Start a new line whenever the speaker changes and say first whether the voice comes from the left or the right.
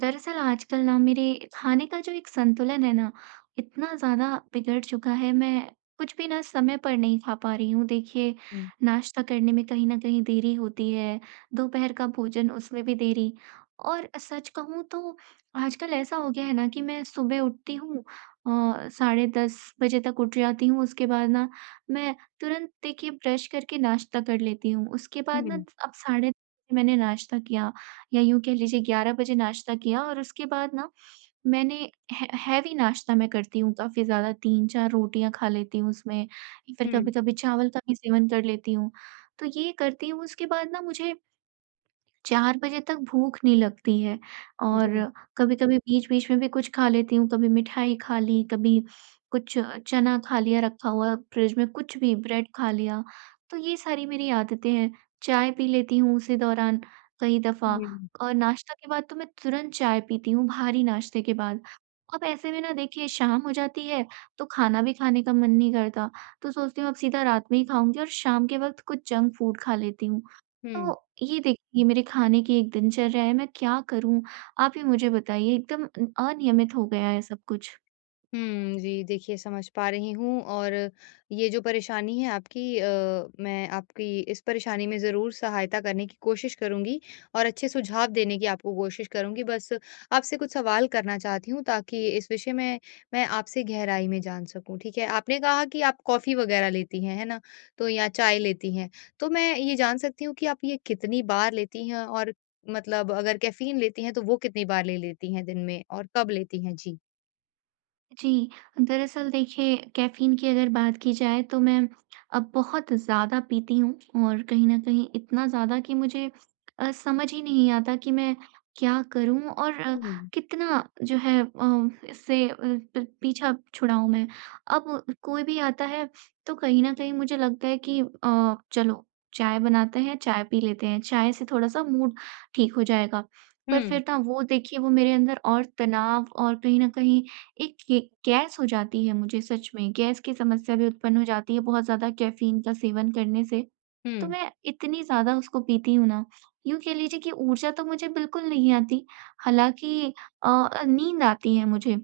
right: दरअसल आजकल ना मेरे खाने का जो एक संतुलन है ना, इतना ज़्यादा बिगड़ चुका है, मैं कुछ भी ना समय पर नहीं खा पा रही हूँ। देखिए,
left: हुँ,
right: नाश्ता करने में कहीं न कहीं देरी होती है, दोपहर का भोजन उसमें भी देरी और सच कहूँ तो आजकल ऐसा हो गया है ना कि मैं सुबह उठती हूँ साढ़े 10 बजे तक उठ जाती हूँ, उसके बाद ना मैं तुरंत देखिए ब्रश करके नाश्ता कर लेती हूँ। उसके बाद ना
left: हुँ,
right: अब 10:30 बजे मैंने नाश्ता किया या यूँ कह लीजिए 11 बजे नाश्ता किया और उसके बाद ना मैंने हे हेवी नाश्ता मैं करती हूँ काफ़ी ज़्यादा 3-4 रोटियाँ खा लेती हूँ उसमें, फिर
left: हुँ,
right: कभी-कभी चावल का भी सेवन कर लेती हूँ। तो ये करती हूँ उसके बाद ना मुझे 4 बजे तक भूख नहीं लगती है
left: जी,
right: और कभी-कभी बीच-बीच में भी कुछ खा लेती हूँ, कभी मिठाई खा ली, कभी कुछ चना खा लिया रखा हुआ फ्रिज में, कुछ भी ब्रेड खा लिया, तो ये सारी मेरी आदतें हैं। चाय पी लेती हूँ उसी दौरान कई दफ़ा
left: हुँ,
right: और नाश्ता के बाद तो मैं तुरंत चाय पीती हूँ, भारी नाश्ते के बाद। अब ऐसे में ना देखिए शाम हो जाती है, तो खाना भी खाने का मन नहीं करता, तो सोचती हूँ अब सीधा रात में ही खाऊँगी और शाम के वक़्त कुछ जंक फूड खा लेती हूँ।
left: हुँ।
right: तो ये देखिए ये मेरे खाने की एक दिनचर्या है, मैं क्या करूँ? आप ही मुझे बताइए एकदम अनियमित हो गया है सब कुछ।
left: हुँ, जी, देखिए समझ पा रही हूँ। और ये जो परेशानी है आपकी, मैं आपकी इस परेशानी में ज़रूर सहायता करने की कोशिश करूँगी और अच्छे सुझाव देने की आपको कोशिश करूँगी। बस आपसे कुछ सवाल करना चाहती हूँ ताकि इस विषय में मैं आपसे गहराई में जान सकूँ, ठीक है? आपने कहा कि आप कॉफ़ी वग़ैरह लेती हैं, है ना? तो या चाय लेती हैं, तो मैं ये जान सकती हूँ कि आप ये कितनी बार लेती हैं? और मतलब, अगर कैफ़ीन लेती हैं तो वो कितनी बार ले लेती हैं दिन में और कब लेती हैं? जी।
right: जी, दरअसल देखिए कैफ़ीन की अगर बात की जाए तो मैं अब बहुत ज़्यादा पीती हूँ और कहीं न कहीं इतना ज़्यादा कि मुझे समझ ही नहीं आता कि मैं क्या करूँ और
left: हुँ।
right: कितना जो है इससे अ, प पीछा छुड़ाऊँ मैं। अब कोई भी आता है तो कहीं न कहीं मुझे लगता है कि चलो चाय बनाते हैं, चाय पी लेते हैं, चाय से थोड़ा-सा मूड ठीक हो जाएगा। पर
left: हुँ।
right: फिर ना वो देखिए वो मेरे अंदर और तनाव और कहीं न कहीं एक ये गैस हो जाती है मुझे सच में, गैस की समस्या भी उत्पन्न हो जाती है बहुत ज़्यादा कैफ़ीन का सेवन करने से। तो
left: हुँ।
right: मैं इतनी ज़्यादा उसको पीती हूँ ना, यूँ कह लीजिए कि ऊर्जा तो मुझे बिल्कुल नहीं आती, हालाँकि नींद आती है मुझे।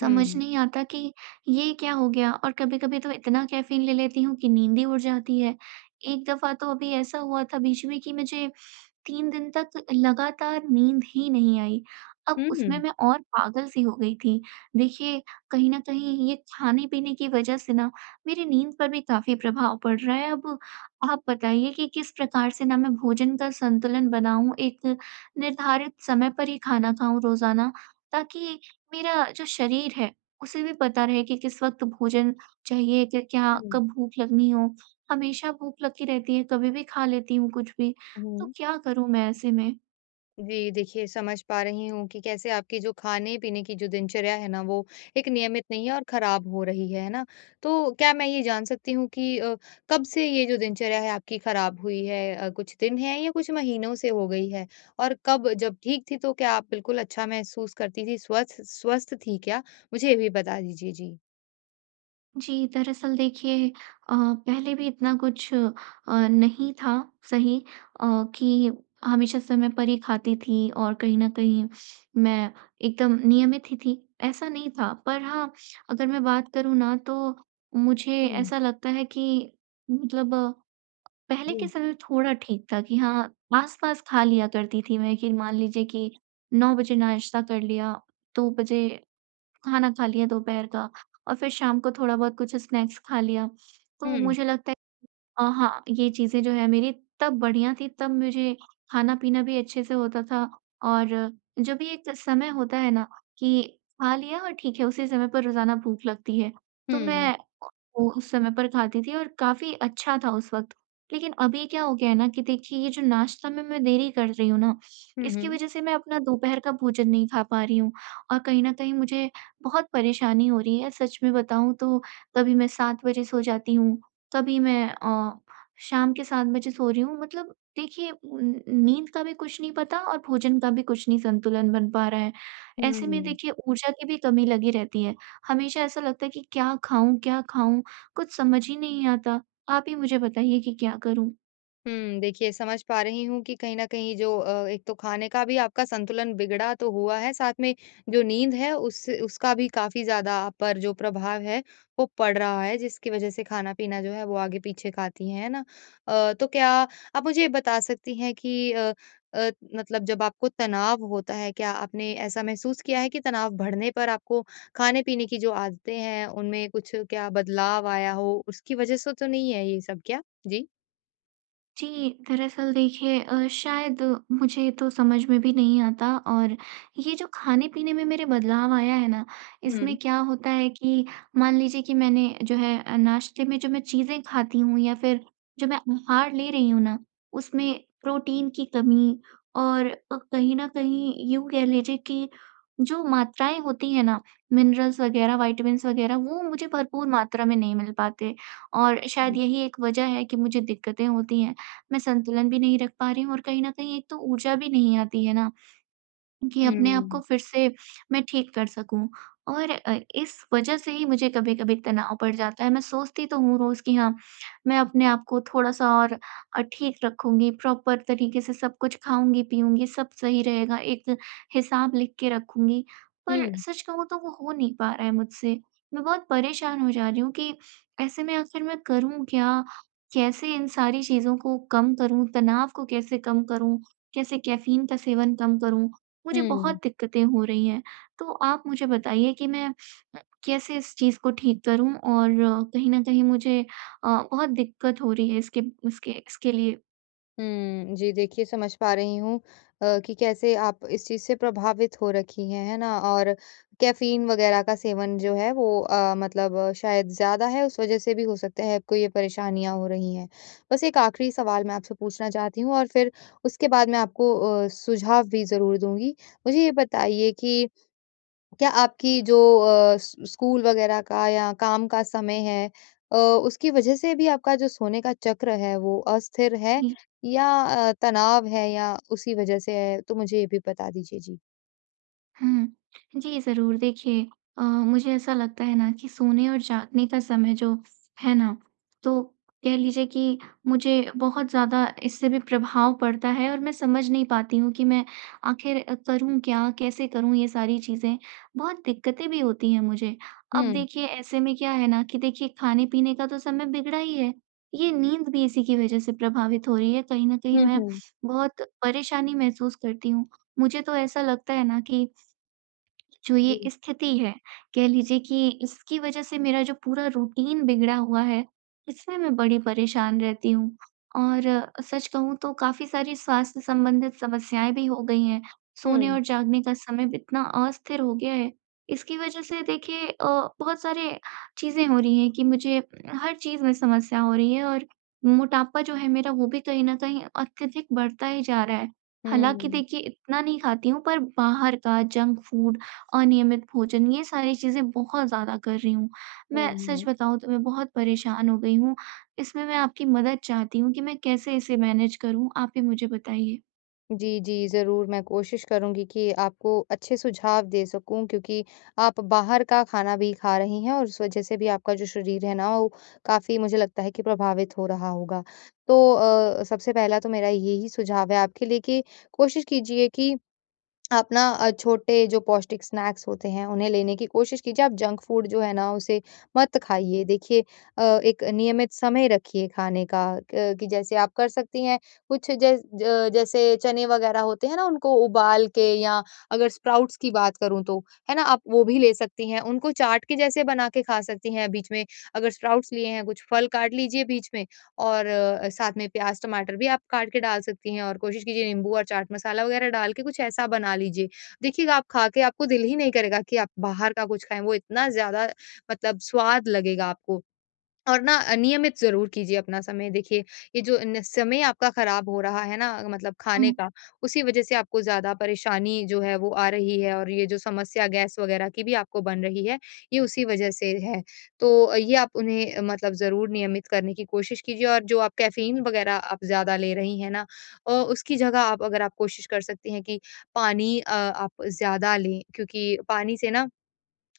right: समझ
left: हुँ।
right: नहीं आता कि ये क्या हो गया और कभी-कभी तो इतना कैफ़ीन ले लेती हूँ कि नींद ही उड़ जाती है। एक दफ़ा तो अभी ऐसा हुआ था बीच में कि मुझे 3 दिन तक लगातार नींद ही नहीं आई। अब
left: हुँ,
right: उसमें
left: हुँ,
right: मैं और पागल सी हो गई थी। देखिए, कहीं न कहीं ये खाने-पीने की वजह से ना मेरी नींद पर भी काफ़ी प्रभाव पड़ रहा है। अब आप बताइए कि किस प्रकार से ना मैं भोजन का संतुलन बनाऊँ, एक निर्धारित समय पर ही खाना खाऊँ रोज़ाना, ताकि मेरा जो शरीर है, उसे भी पता रहे कि किस वक़्त भोजन चाहिए, कि क्या कब भूख लगनी हो। हमेशा भूख लगी रहती है, कभी भी खा लेती हूँ कुछ भी। तो
left: हुँ।
right: क्या करूँ मैं ऐसे में?
left: जी, देखिए समझ पा रही हूँ कि कैसे आपकी जो खाने-पीने की जो दिनचर्या है ना, वो एक नियमित नहीं है और ख़राब हो रही है ना? तो क्या मैं ये जान सकती हूँ कि कब से ये जो दिनचर्या है आपकी ख़राब हुई है? कुछ दिन हैं या कुछ महीनों से हो गई है? और कब, जब ठीक थी, तो क्या आप बिल्कुल अच्छा महसूस करती थी, स्वस्थ स्वस्थ थी क्या? मुझे ये भी बता दीजिए। जी।
right: जी, दरअसल देखिए पहले भी इतना कुछ नहीं था सही अ, कि हमेशा समय पर ही खाती थी और कहीं न कहीं मैं एकदम नियमित ही थी, ऐसा नहीं था। पर हाँ, अगर मैं बात करूँ ना तो मुझे
left: हुँ,
right: ऐसा लगता है कि मतलब पहले के
left: जी।
right: समय थोड़ा ठीक था कि हाँ, आस-पास खा लिया करती थी मैं कि मान लीजिए कि 9 बजे नाश्ता कर लिया, 2 बजे खाना खा लिया दोपहर का और फिर शाम को थोड़ा बहुत कुछ स्नैक्स खा लिया।
left: हुँ,
right: तो
left: हुँ।
right: मुझे लगता हाँ, ये चीज़ें जो है मेरी तब बढ़िया थी, तब मुझे खाना-पीना भी अच्छे से होता था और जब भी एक समय होता है ना कि खा लिया और ठीक है, उसी समय पर रोज़ाना भूख लगती है, तो मैं वो उस समय पर खाती थी और काफ़ी अच्छा था उस वक़्त। लेकिन अभी क्या हो गया है ना कि देखिए ये जो नाश्ता में मैं देरी कर रही हूँ ना,
left: हुँ,
right: इसकी
left: हुँ।
right: वज़ह से मैं अपना दोपहर का भोजन नहीं खा पा रही हूँ और कहीं न कहीं मुझे बहुत परेशानी हो रही है। सच में बताऊँ तो कभी मैं 7 बजे सो जाती हूँ, तभी मैं शाम के 7 बजे सो रही हूँ। मतलब देखिए उन नींद का भी कुछ नहीं पता और भोजन का भी कुछ नहीं संतुलन बन पा रहा है। ऐसे में
left: हुँ।
right: देखिए ऊर्जा की भी कमी लगी रहती है। हमेशा ऐसा लगता है कि क्या खाऊँ, क्या खाऊँ? कुछ समझ ही नहीं आता। आप ही मुझे बताइए कि क्या करूँ?
left: हुँ, देखिए समझ पा रही हूँ कि कहीं न कहीं जो, एक तो खाने का भी आपका संतुलन बिगड़ा तो हुआ है, साथ में जो नींद है उस उसका भी काफ़ी ज़्यादा आप पर जो प्रभाव है वो पड़ रहा है, जिसकी वज़ह से खाना-पीना जो है वो आगे-पीछे खाती हैं, है ना? तो क्या आप मुझे ये बता सकती हैं कि मतलब, जब आपको तनाव होता है, क्या आपने ऐसा महसूस किया है कि तनाव बढ़ने पर आपको खाने-पीने की जो आदतें हैं, उनमें कुछ क्या बदलाव आया हो? उसकी वज़ह से तो नहीं है ये सब क्या? जी।
right: जी, दरअसल देखिए शायद मुझे तो समझ में भी नहीं आता और ये जो खाने-पीने में मेरे बदलाव आया है ना,
left: हुँ।
right: इसमें क्या होता है कि मान लीजिए कि मैंने जो है नाश्ते में जो मैं चीज़ें खाती हूँ या फिर जो मैं आहार ले रही हूँ ना, उसमें प्रोटीन की कमी और कहीं न कहीं यूँ कह लीजिए कि जो मात्राएँ होती हैं ना, मिनरल्स वगैरह, विटामिन्स वगैरह, वो मुझे भरपूर मात्रा में नहीं मिल पाते और शायद यही एक वजह है कि मुझे दिक्कतें होती हैं। मैं संतुलन भी नहीं रख पा रही हूँ और कहीं न कहीं एक तो ऊर्जा भी नहीं आती है ना, कि अपने आप
left: हुँ।
right: को फिर से मैं ठीक कर सकूँ। और इस वज़ह से ही मुझे कभी-कभी तनाव बढ़ जाता है। मैं सोचती तो हूँ रोज़ कि हाँ, मैं अपने आप को थोड़ा-सा और ठीक रखूँगी, प्रॉपर तरीके से सब कुछ खाऊँगी-पीऊँगी, सब सही रहेगा, एक हिसाब लिख के रखूँगी। पर
left: हुँ,
right: सच कहूँ तो वो हो नहीं पा रहा है मुझसे। मैं बहुत परेशान हो जा रही हूँ कि ऐसे में आखिर मैं करूँ क्या? कैसे इन सारी चीज़ों को कम करूँ? तनाव को कैसे कम करूँ? कैसे कैफ़ीन का सेवन कम करूँ? मुझे
left: हुँ,
right: बहुत दिक्कतें हो रही हैं। तो आप मुझे बताइए कि मैं कैसे इस चीज़ को ठीक करूँ और कहीं न कहीं मुझे बहुत दिक्कत हो रही है इसके इसके इसके लिए?
left: हुँ। जी, देखिए समझ पा रही हूँ कि कैसे आप इस चीज़ से प्रभावित हो रखी हैं, है ना? और कैफ़ीन वग़ैरह का सेवन जो है वो मतलब, शायद ज़्यादा है, उस वज़ह से भी हो सकता है आपको ये परेशानियाँ हो रही हैं। बस एक आखिरी सवाल मैं आपसे पूछना चाहती हूँ और फिर उसके बाद मैं आपको सुझाव भी ज़रूर दूँगी। मुझे ये बताइए कि क्या आपकी जो अ, स स्कूल वगैरह का या काम का समय है, अ, उसकी वजह से भी आपका जो सोने का चक्र है वो अस्थिर है,
right: जी।
left: या तनाव है, या उसी वजह से है? तो मुझे ये भी बता दीजिए। जी।
right: हुँ। जी, ज़रूर। देखिए मुझे ऐसा लगता है ना कि सोने और जागने का समय जो है ना, तो कह लीजिए कि मुझे बहुत ज़्यादा इससे भी प्रभाव पड़ता है और मैं समझ नहीं पाती हूँ कि मैं आखिर करूँ क्या? कैसे करूँ ये सारी चीज़ें? बहुत दिक्कतें भी होती हैं मुझे। अब
left: हुँ।
right: देखिए ऐसे में क्या है ना कि देखिए खाने-पीने का तो समय बिगड़ा ही है, ये नींद भी इसी की वज़ह से प्रभावित हो रही है। कहीं न कहीं
left: हुँ,
right: मैं
left: हुँ।
right: बहुत परेशानी महसूस करती हूँ। मुझे तो ऐसा लगता है ना कि जो ये
left: जी।
right: स्थिति है, कह लीजिए कि इसकी वजह से मेरा जो पूरा रूटीन बिगड़ा हुआ है, इसमें मैं बड़ी परेशान रहती हूँ। और सच कहूँ तो काफ़ी सारी स्वास्थ्य संबंधित समस्याएँ भी हो गई हैं। सोने
left: हुँ।
right: और जागने का समय भी इतना अस्थिर हो गया है, इसकी वजह से देखिए बहुत सारे चीज़ें हो रही हैं कि मुझे हर चीज़ में समस्या हो रही है और मोटापा जो है मेरा वो भी कहीं न कहीं अत्यधिक बढ़ता ही जा रहा है।
left: हुँ,
right: हालाँकि
left: हुँ,
right: देखिए इतना नहीं खाती हूँ पर बाहर का जंक फूड अनियमित भोजन ये सारी चीज़ें बहुत ज़्यादा कर रही हूँ।
left: हुँ,
right: मैं सच
left: हुँ।
right: बताऊँ तो मैं बहुत परेशान हो गई हूँ। इसमें मैं आपकी मदद चाहती हूँ कि मैं कैसे इसे मैनेज करूँ? आप ही मुझे बताइए।
left: जी, जी, ज़रूर मैं कोशिश करूँगी कि आपको अच्छे सुझाव दे सकूँ, क्योंकि आप बाहर का खाना भी खा रही हैं और उस वज़ह से भी आपका जो शरीर है ना, वो काफ़ी, मुझे लगता है कि, प्रभावित हो रहा होगा। तो सबसे पहला तो मेरा यही सुझाव है आपके लिए कि कोशिश कीजिए कि आप ना छोटे जो पौष्टिक स्नैक्स होते हैं उन्हें लेने की कोशिश कीजिए। आप जंक फूड जो है ना उसे मत खाइए। देखिए, एक नियमित समय रखिए खाने का। क कि जैसे आप कर सकती हैं कुछ, जैसे चने वग़ैरह होते हैं ना उनको उबाल के, या अगर स्प्राउट्स की बात करूँ तो, है ना? आप वो भी ले सकती हैं। उनको चाट के जैसे बना के खा सकती हैं बीच में। अगर स्प्राउट्स लिए हैं कुछ फल काट लीजिए बीच में और साथ में प्याज़, टमाटर भी आप काट के डाल सकती हैं और कोशिश कीजिए नींबू और चाट मसाला वगैरह डाल के कुछ ऐसा बना लीजिए। देखिएगा, आप खा के आपको दिल ही नहीं करेगा कि आप बाहर का कुछ खाएँ, वो इतना ज़्यादा, मतलब, स्वाद लगेगा आपको। और ना, नियमित ज़रूर कीजिए अपना समय, देखिए, ये जो न समय आपका ख़राब हो रहा है ना, मतलब खाने
right: हुँ,
left: का, उसी वज़ह से आपको ज़्यादा परेशानी जो है वो आ रही है और ये जो समस्या गैस वग़ैरह की भी आपको बन रही है, ये उसी वज़ह से है। तो ये आप उन्हें मतलब ज़रूर नियमित करने की कोशिश कीजिए, और जो आप कैफ़ीन वग़ैरह आप ज़्यादा ले रही हैं ना, उसकी जगह आप, अगर आप कोशिश कर सकती हैं कि पानी आप ज़्यादा लें, क्योंकि पानी से ना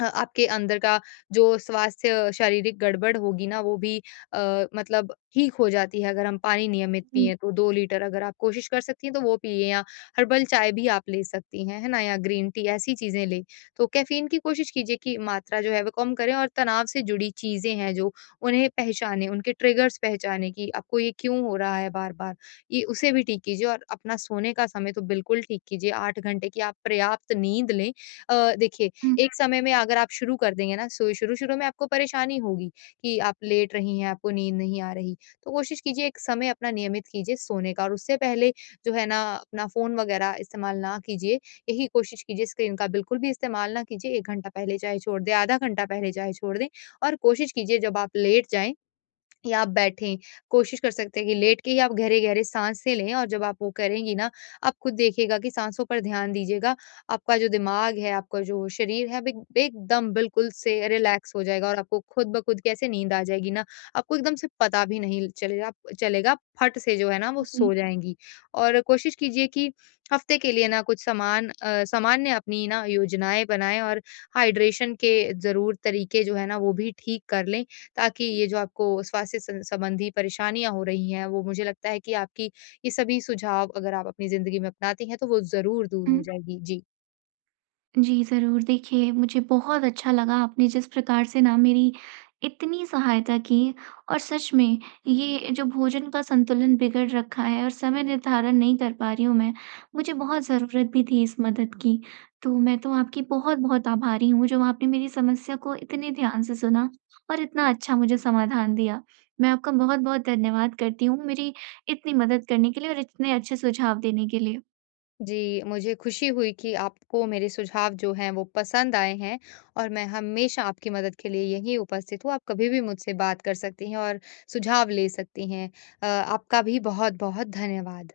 left: आपके अंदर का जो स्वास्थ्य शारीरिक गड़बड़ होगी ना वो भी मतलब ठीक हो जाती है। अगर हम पानी नियमित
right: जी।
left: पिएँ तो 2 लीटर, अगर आप कोशिश कर सकती हैं तो वो पिएँ, या हर्बल चाय भी आप ले सकती हैं, है ना? या ग्रीन टी, ऐसी चीज़ें लें। तो कैफ़ीन की कोशिश कीजिए कि मात्रा जो है वो कम करें, और तनाव से जुड़ी चीज़ें हैं जो, उन्हें पहचानें, उनके ट्रिगर्स पहचानें कि आपको ये क्यों हो रहा है बार-बार। ये उसे भी ठीक कीजिए, और अपना सोने का समय तो बिल्कुल ठीक कीजिए, 8 घंटे की आप पर्याप्त नींद लें। देखिए,
right: हुँ,
left: एक समय में अगर आप शुरू कर देंगे ना, शुरू-शुरू में आपको परेशानी होगी कि आप लेट रही हैं, आपको नींद नहीं आ रही। तो कोशिश कीजिए एक समय अपना नियमित कीजिए सोने का, और उससे पहले जो है ना, अपना फ़ोन वग़ैरह इस्तेमाल ना कीजिए। यही कोशिश कीजिए, स्क्रीन का बिल्कुल भी इस्तेमाल ना कीजिए, 1 घंटा पहले चाहे छोड़ दें, आधा घंटा पहले चाहे छोड़ दें। और कोशिश कीजिए, जब आप लेट जाएँ या आप बैठें, कोशिश कर सकते हैं कि लेट के ही आप गहरे-गहरे साँसें लें, और जब आप वो करेंगी ना, आप खुद देखिएगा कि साँसों पर ध्यान दीजिएगा, आपका जो दिमाग है, आपका जो शरीर है, अब एक एकदम बिल्कुल से रिलैक्स हो जाएगा और आपको खुद ब खुद कैसे नींद आ जाएगी ना, आपको एकदम से पता भी नहीं चलेगा। आप फट से जो है ना, वो
right: जी।
left: सो जाएँगी। और कोशिश कीजिए कि हफ्ते के लिए ना कुछ सामान्य अपनी ना योजनाएँ बनाएँ, और हाइड्रेशन के ज़रूर तरीके जो है ना, वो भी ठीक कर लें, ताकि ये जो आपको स्वास्थ्य सं संबंधी परेशानियाँ हो रही हैं, वो, मुझे लगता है कि, आपकी, ये सभी सुझाव अगर आप अपनी ज़िंदगी में अपनाती हैं, तो वो ज़रूर दूर
right: हुँ।
left: हो जाएगी। जी।
right: जी, ज़रूर। देखिए, मुझे बहुत अच्छा लगा आपने जिस प्रकार से ना मेरी इतनी सहायता की और सच में ये जो भोजन का संतुलन बिगड़ रखा है और समय निर्धारण नहीं कर पा रही हूँ मैं, मुझे बहुत ज़रूरत भी थी इस मदद की। तो मैं तो आपकी बहुत-बहुत आभारी हूँ जो आपने मेरी समस्या को इतने ध्यान से सुना और इतना अच्छा मुझे समाधान दिया। मैं आपका बहुत-बहुत धन्यवाद करती हूँ, मेरी इतनी मदद करने के लिए और इतने अच्छे सुझाव देने के लिए।
left: जी, मुझे खुशी हुई कि आपको मेरे सुझाव जो हैं, वो पसंद आए हैं, और मैं हमेशा आपकी मदद के लिए यहीं उपस्थित हूँ। आप कभी भी मुझसे बात कर सकती हैं और सुझाव ले सकती हैं। आपका भी बहुत-बहुत धन्यवाद।